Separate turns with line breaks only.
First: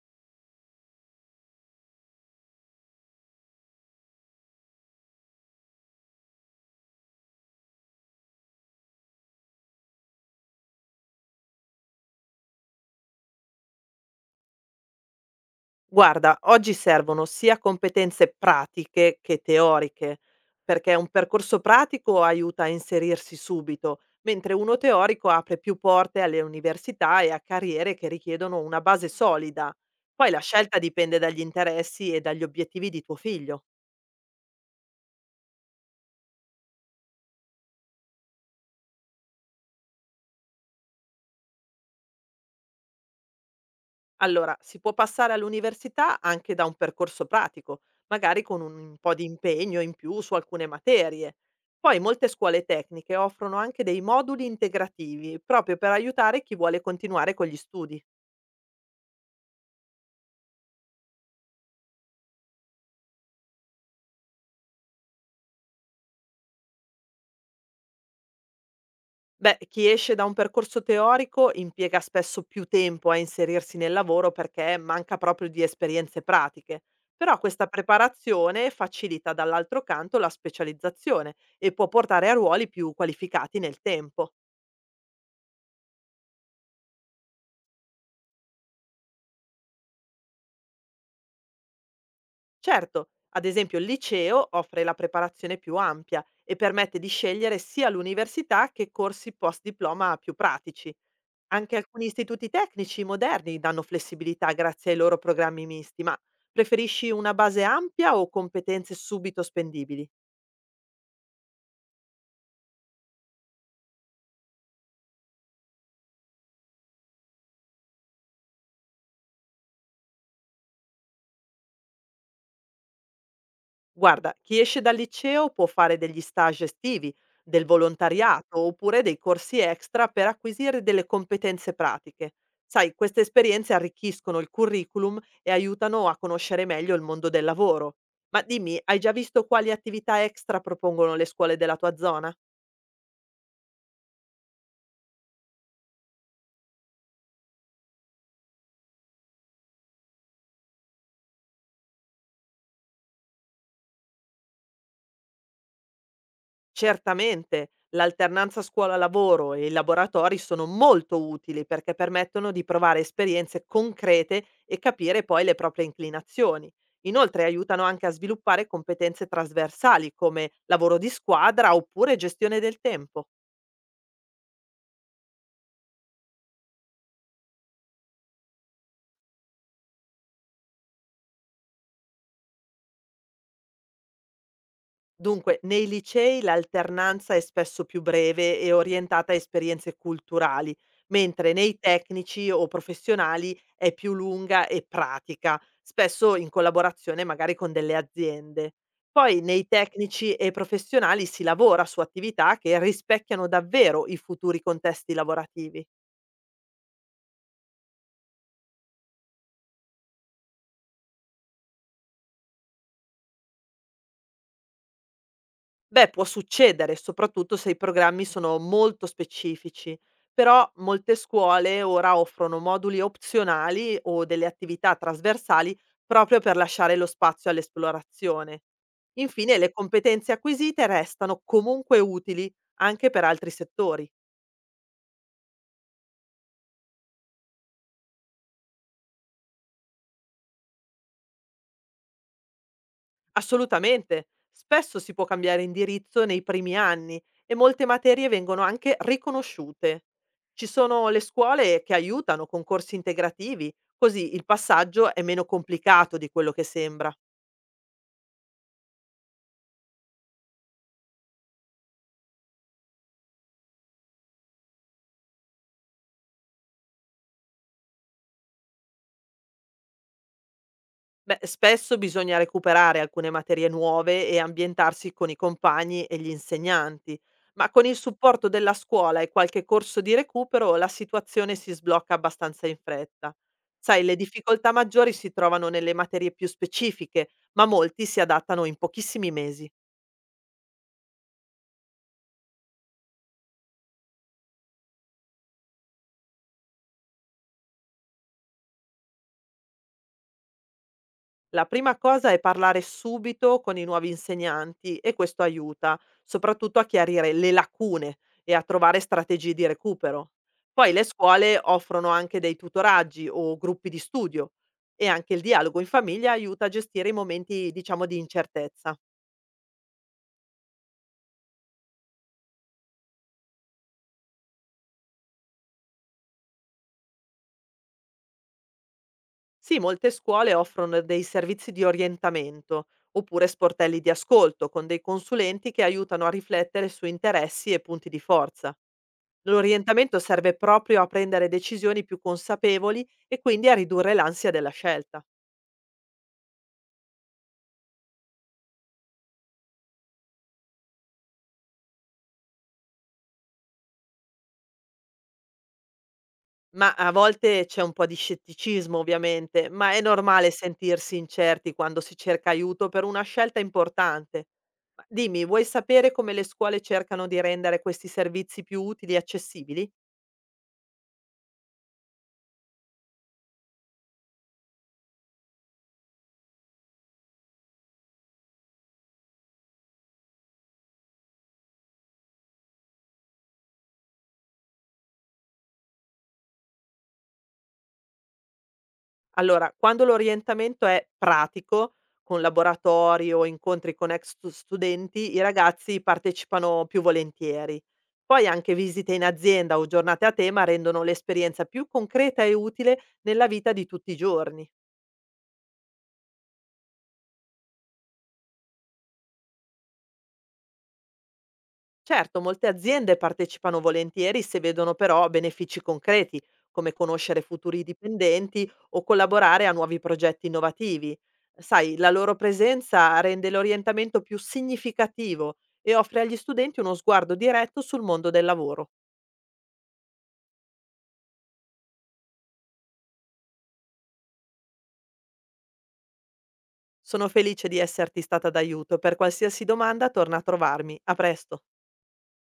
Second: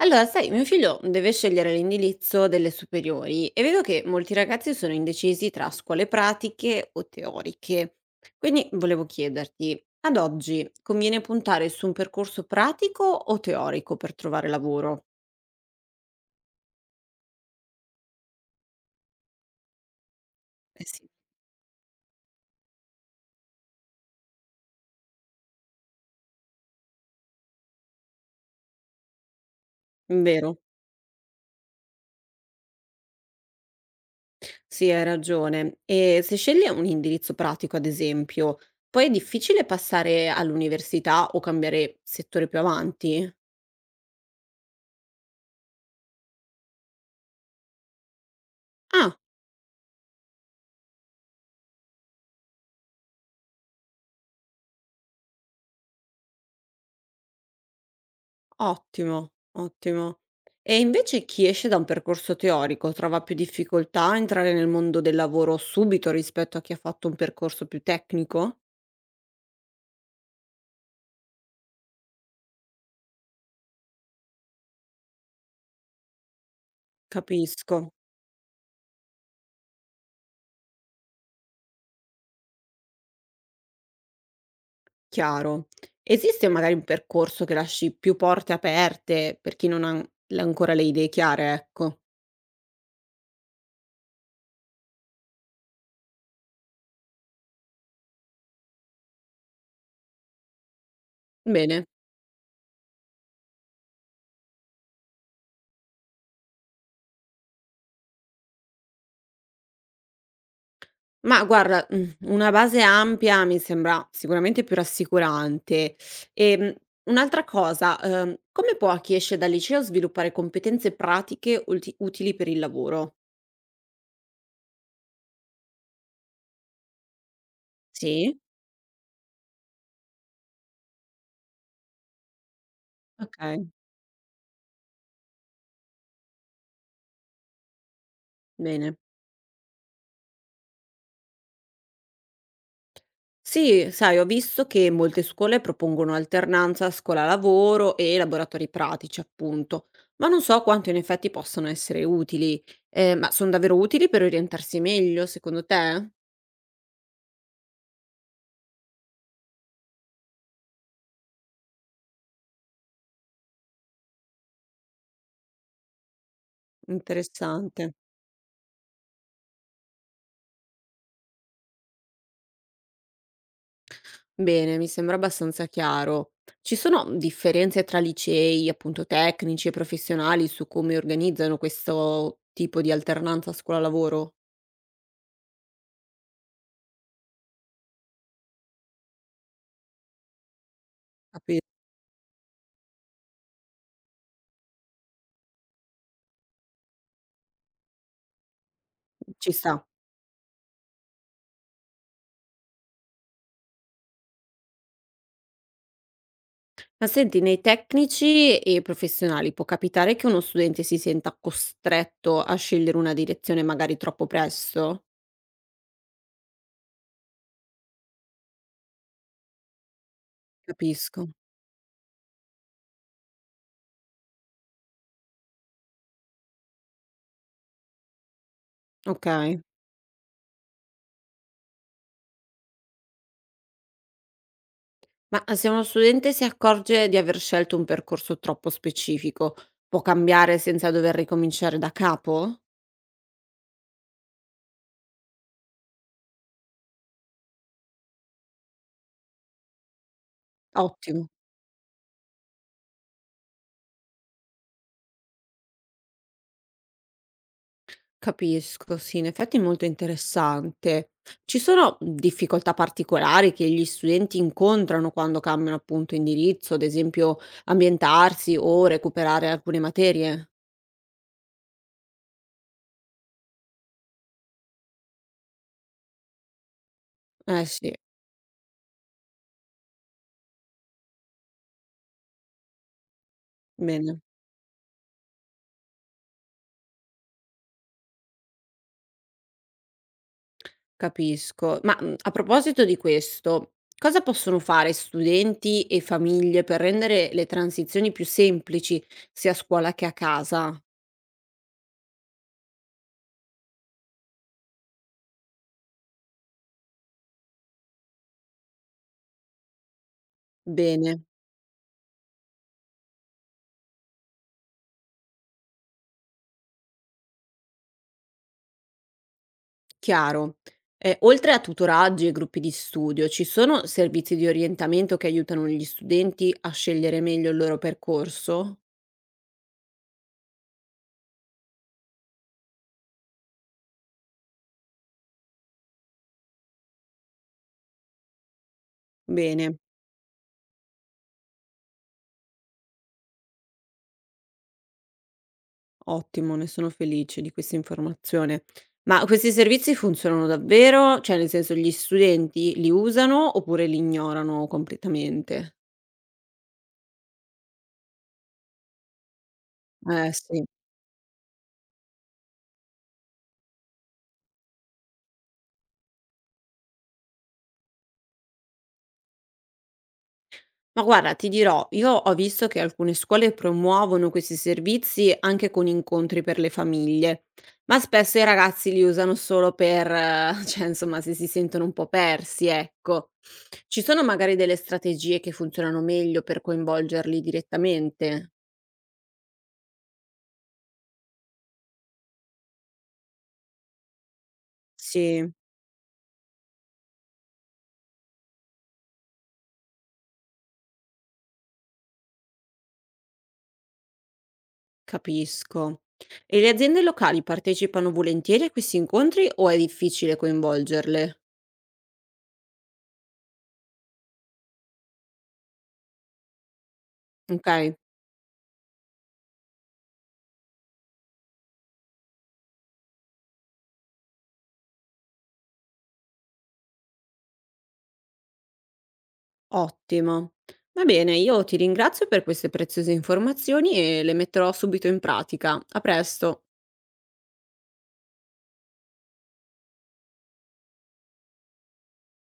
Allora, sai, mio figlio deve scegliere l'indirizzo delle superiori e vedo che molti ragazzi sono indecisi tra scuole pratiche o teoriche. Quindi volevo chiederti, ad oggi conviene puntare su un percorso pratico o teorico per trovare lavoro?
Guarda, oggi servono sia competenze pratiche che teoriche,
Eh
perché un
sì.
percorso pratico aiuta a inserirsi subito, mentre uno teorico apre più porte alle università e a carriere che richiedono una base solida. Poi la
Vero?
scelta dipende dagli interessi e dagli obiettivi di tuo figlio.
Sì, hai ragione. E se scegli un indirizzo pratico, ad esempio, poi è difficile passare all'università o cambiare settore più avanti?
Allora, si può passare all'università anche da un percorso pratico, magari con un po'
Ah,
di impegno in più su alcune materie. Poi molte scuole tecniche offrono anche dei moduli integrativi, proprio per aiutare chi vuole continuare con gli studi.
ottimo, ottimo. E invece chi esce da un percorso teorico trova più difficoltà a entrare nel mondo del lavoro subito rispetto a chi ha fatto un percorso più tecnico?
Beh, chi esce da un percorso teorico impiega spesso più tempo a inserirsi nel lavoro perché manca proprio di esperienze pratiche. Però questa
Capisco,
preparazione facilita dall'altro canto la specializzazione e può portare a ruoli più qualificati nel tempo.
chiaro. Esiste magari un percorso che lasci più porte aperte per chi non ha ancora le idee chiare, ecco.
Certo, ad esempio il liceo offre la preparazione più ampia e permette di scegliere sia l'università che corsi post diploma più pratici. Anche
Bene.
alcuni istituti tecnici moderni danno flessibilità grazie ai loro programmi misti, ma preferisci una base ampia o competenze subito spendibili?
Ma guarda, una base ampia mi sembra sicuramente più rassicurante. Ehm, Un'altra cosa, come può chi esce dal liceo sviluppare competenze pratiche ulti utili per il lavoro?
Guarda, chi esce dal liceo può fare degli stage estivi, del
Sì.
volontariato oppure dei corsi extra per acquisire delle competenze pratiche. Sai, queste
Okay,
esperienze arricchiscono il curriculum e aiutano a conoscere meglio il mondo del lavoro. Ma dimmi,
bene.
hai già visto quali attività extra propongono le scuole della tua zona?
Sì, sai, ho visto che molte scuole propongono alternanza scuola-lavoro e laboratori pratici, appunto, ma non so quanto in effetti possano essere utili. Ma son davvero utili per orientarsi meglio secondo te?
Certamente, l'alternanza scuola-lavoro e i laboratori sono molto utili perché permettono di provare esperienze concrete e capire poi le proprie inclinazioni. Inoltre
Interessante.
aiutano anche a sviluppare competenze trasversali come lavoro di squadra oppure gestione del tempo.
Bene, mi sembra abbastanza chiaro. Ci sono differenze tra licei, appunto, tecnici e professionali su come organizzano questo tipo di alternanza scuola-lavoro?
Dunque, nei licei l'alternanza è spesso più breve e orientata a esperienze culturali, mentre
Capito?
nei tecnici o professionali è più lunga e pratica, spesso in collaborazione magari con delle aziende. Poi
Ci
nei
sta.
tecnici e professionali si lavora su attività che rispecchiano davvero i futuri contesti lavorativi.
Ma senti, nei tecnici e professionali può capitare che uno studente si senta costretto a scegliere una direzione magari troppo presto?
Beh, può succedere, soprattutto se i programmi sono molto specifici, però molte
Capisco.
scuole ora offrono moduli opzionali o delle attività trasversali proprio per lasciare lo spazio all'esplorazione.
Ok.
Infine, le competenze acquisite restano comunque utili anche per altri settori.
Ma se uno studente si accorge di aver scelto un percorso troppo specifico, può cambiare senza dover ricominciare da capo?
Assolutamente. Spesso si può cambiare indirizzo nei primi anni e molte materie vengono anche riconosciute. Ci sono le
Ottimo.
scuole che aiutano con corsi integrativi, così il passaggio è meno complicato di quello che sembra.
Capisco, sì, in effetti è molto interessante. Ci sono difficoltà particolari che gli studenti incontrano quando cambiano appunto indirizzo, ad esempio ambientarsi o recuperare alcune materie?
Beh, spesso bisogna recuperare alcune materie nuove e ambientarsi con i compagni e gli insegnanti,
Eh
ma con
sì,
il supporto della scuola e qualche corso di recupero la situazione si sblocca abbastanza in fretta. Sai, le
bene,
difficoltà maggiori si trovano nelle materie più specifiche, ma molti si adattano in pochissimi mesi.
capisco. Ma a proposito di questo, cosa possono fare studenti e famiglie per rendere le transizioni più semplici, sia a scuola che a casa?
La prima cosa è parlare subito con i nuovi insegnanti e questo aiuta, soprattutto a chiarire le lacune e a trovare strategie di recupero. Poi le
Bene.
scuole offrono anche dei tutoraggi o gruppi di studio e anche il dialogo in famiglia aiuta a gestire i momenti, diciamo, di incertezza.
Chiaro. Oltre a tutoraggi e gruppi di studio, ci sono servizi di orientamento che aiutano gli studenti a scegliere meglio il loro percorso?
Sì, molte scuole offrono dei servizi di orientamento oppure sportelli di ascolto con dei consulenti che aiutano a riflettere su interessi e punti di forza.
Bene,
L'orientamento serve proprio a prendere decisioni più consapevoli e quindi a ridurre l'ansia della scelta.
ottimo, ne sono felice di questa informazione. Ma questi servizi funzionano davvero? Cioè, nel senso, gli studenti li usano oppure li ignorano completamente?
Ma a volte c'è un po' di scetticismo, ovviamente, ma è
Eh
normale
sì.
sentirsi incerti quando si cerca aiuto per una scelta importante. Ma dimmi, vuoi sapere come le scuole cercano di rendere questi servizi più utili e accessibili?
Ma guarda, ti dirò, io ho visto che alcune scuole promuovono questi servizi anche con incontri per le famiglie, ma spesso i ragazzi li usano solo per, cioè insomma, se si sentono un po' persi, ecco. Ci sono magari delle strategie che funzionano meglio per coinvolgerli direttamente?
Allora, quando l'orientamento è pratico, con laboratori o incontri con ex studenti, i
Sì,
ragazzi partecipano più volentieri. Poi anche visite in azienda o giornate a tema rendono l'esperienza più concreta e utile nella vita di tutti i giorni.
capisco. E le aziende locali partecipano volentieri a questi incontri o è difficile coinvolgerle?
Certo, molte aziende partecipano volentieri se vedono però benefici concreti, come conoscere futuri
Ok.
dipendenti o collaborare a nuovi progetti innovativi. Sai, la loro presenza rende l'orientamento più significativo e offre agli studenti uno sguardo diretto sul mondo del lavoro.
Ottimo. Va bene, io ti ringrazio per queste preziose informazioni e le metterò subito in pratica. A presto.
Sono felice di esserti stata d'aiuto. Per qualsiasi domanda torna a trovarmi. A presto.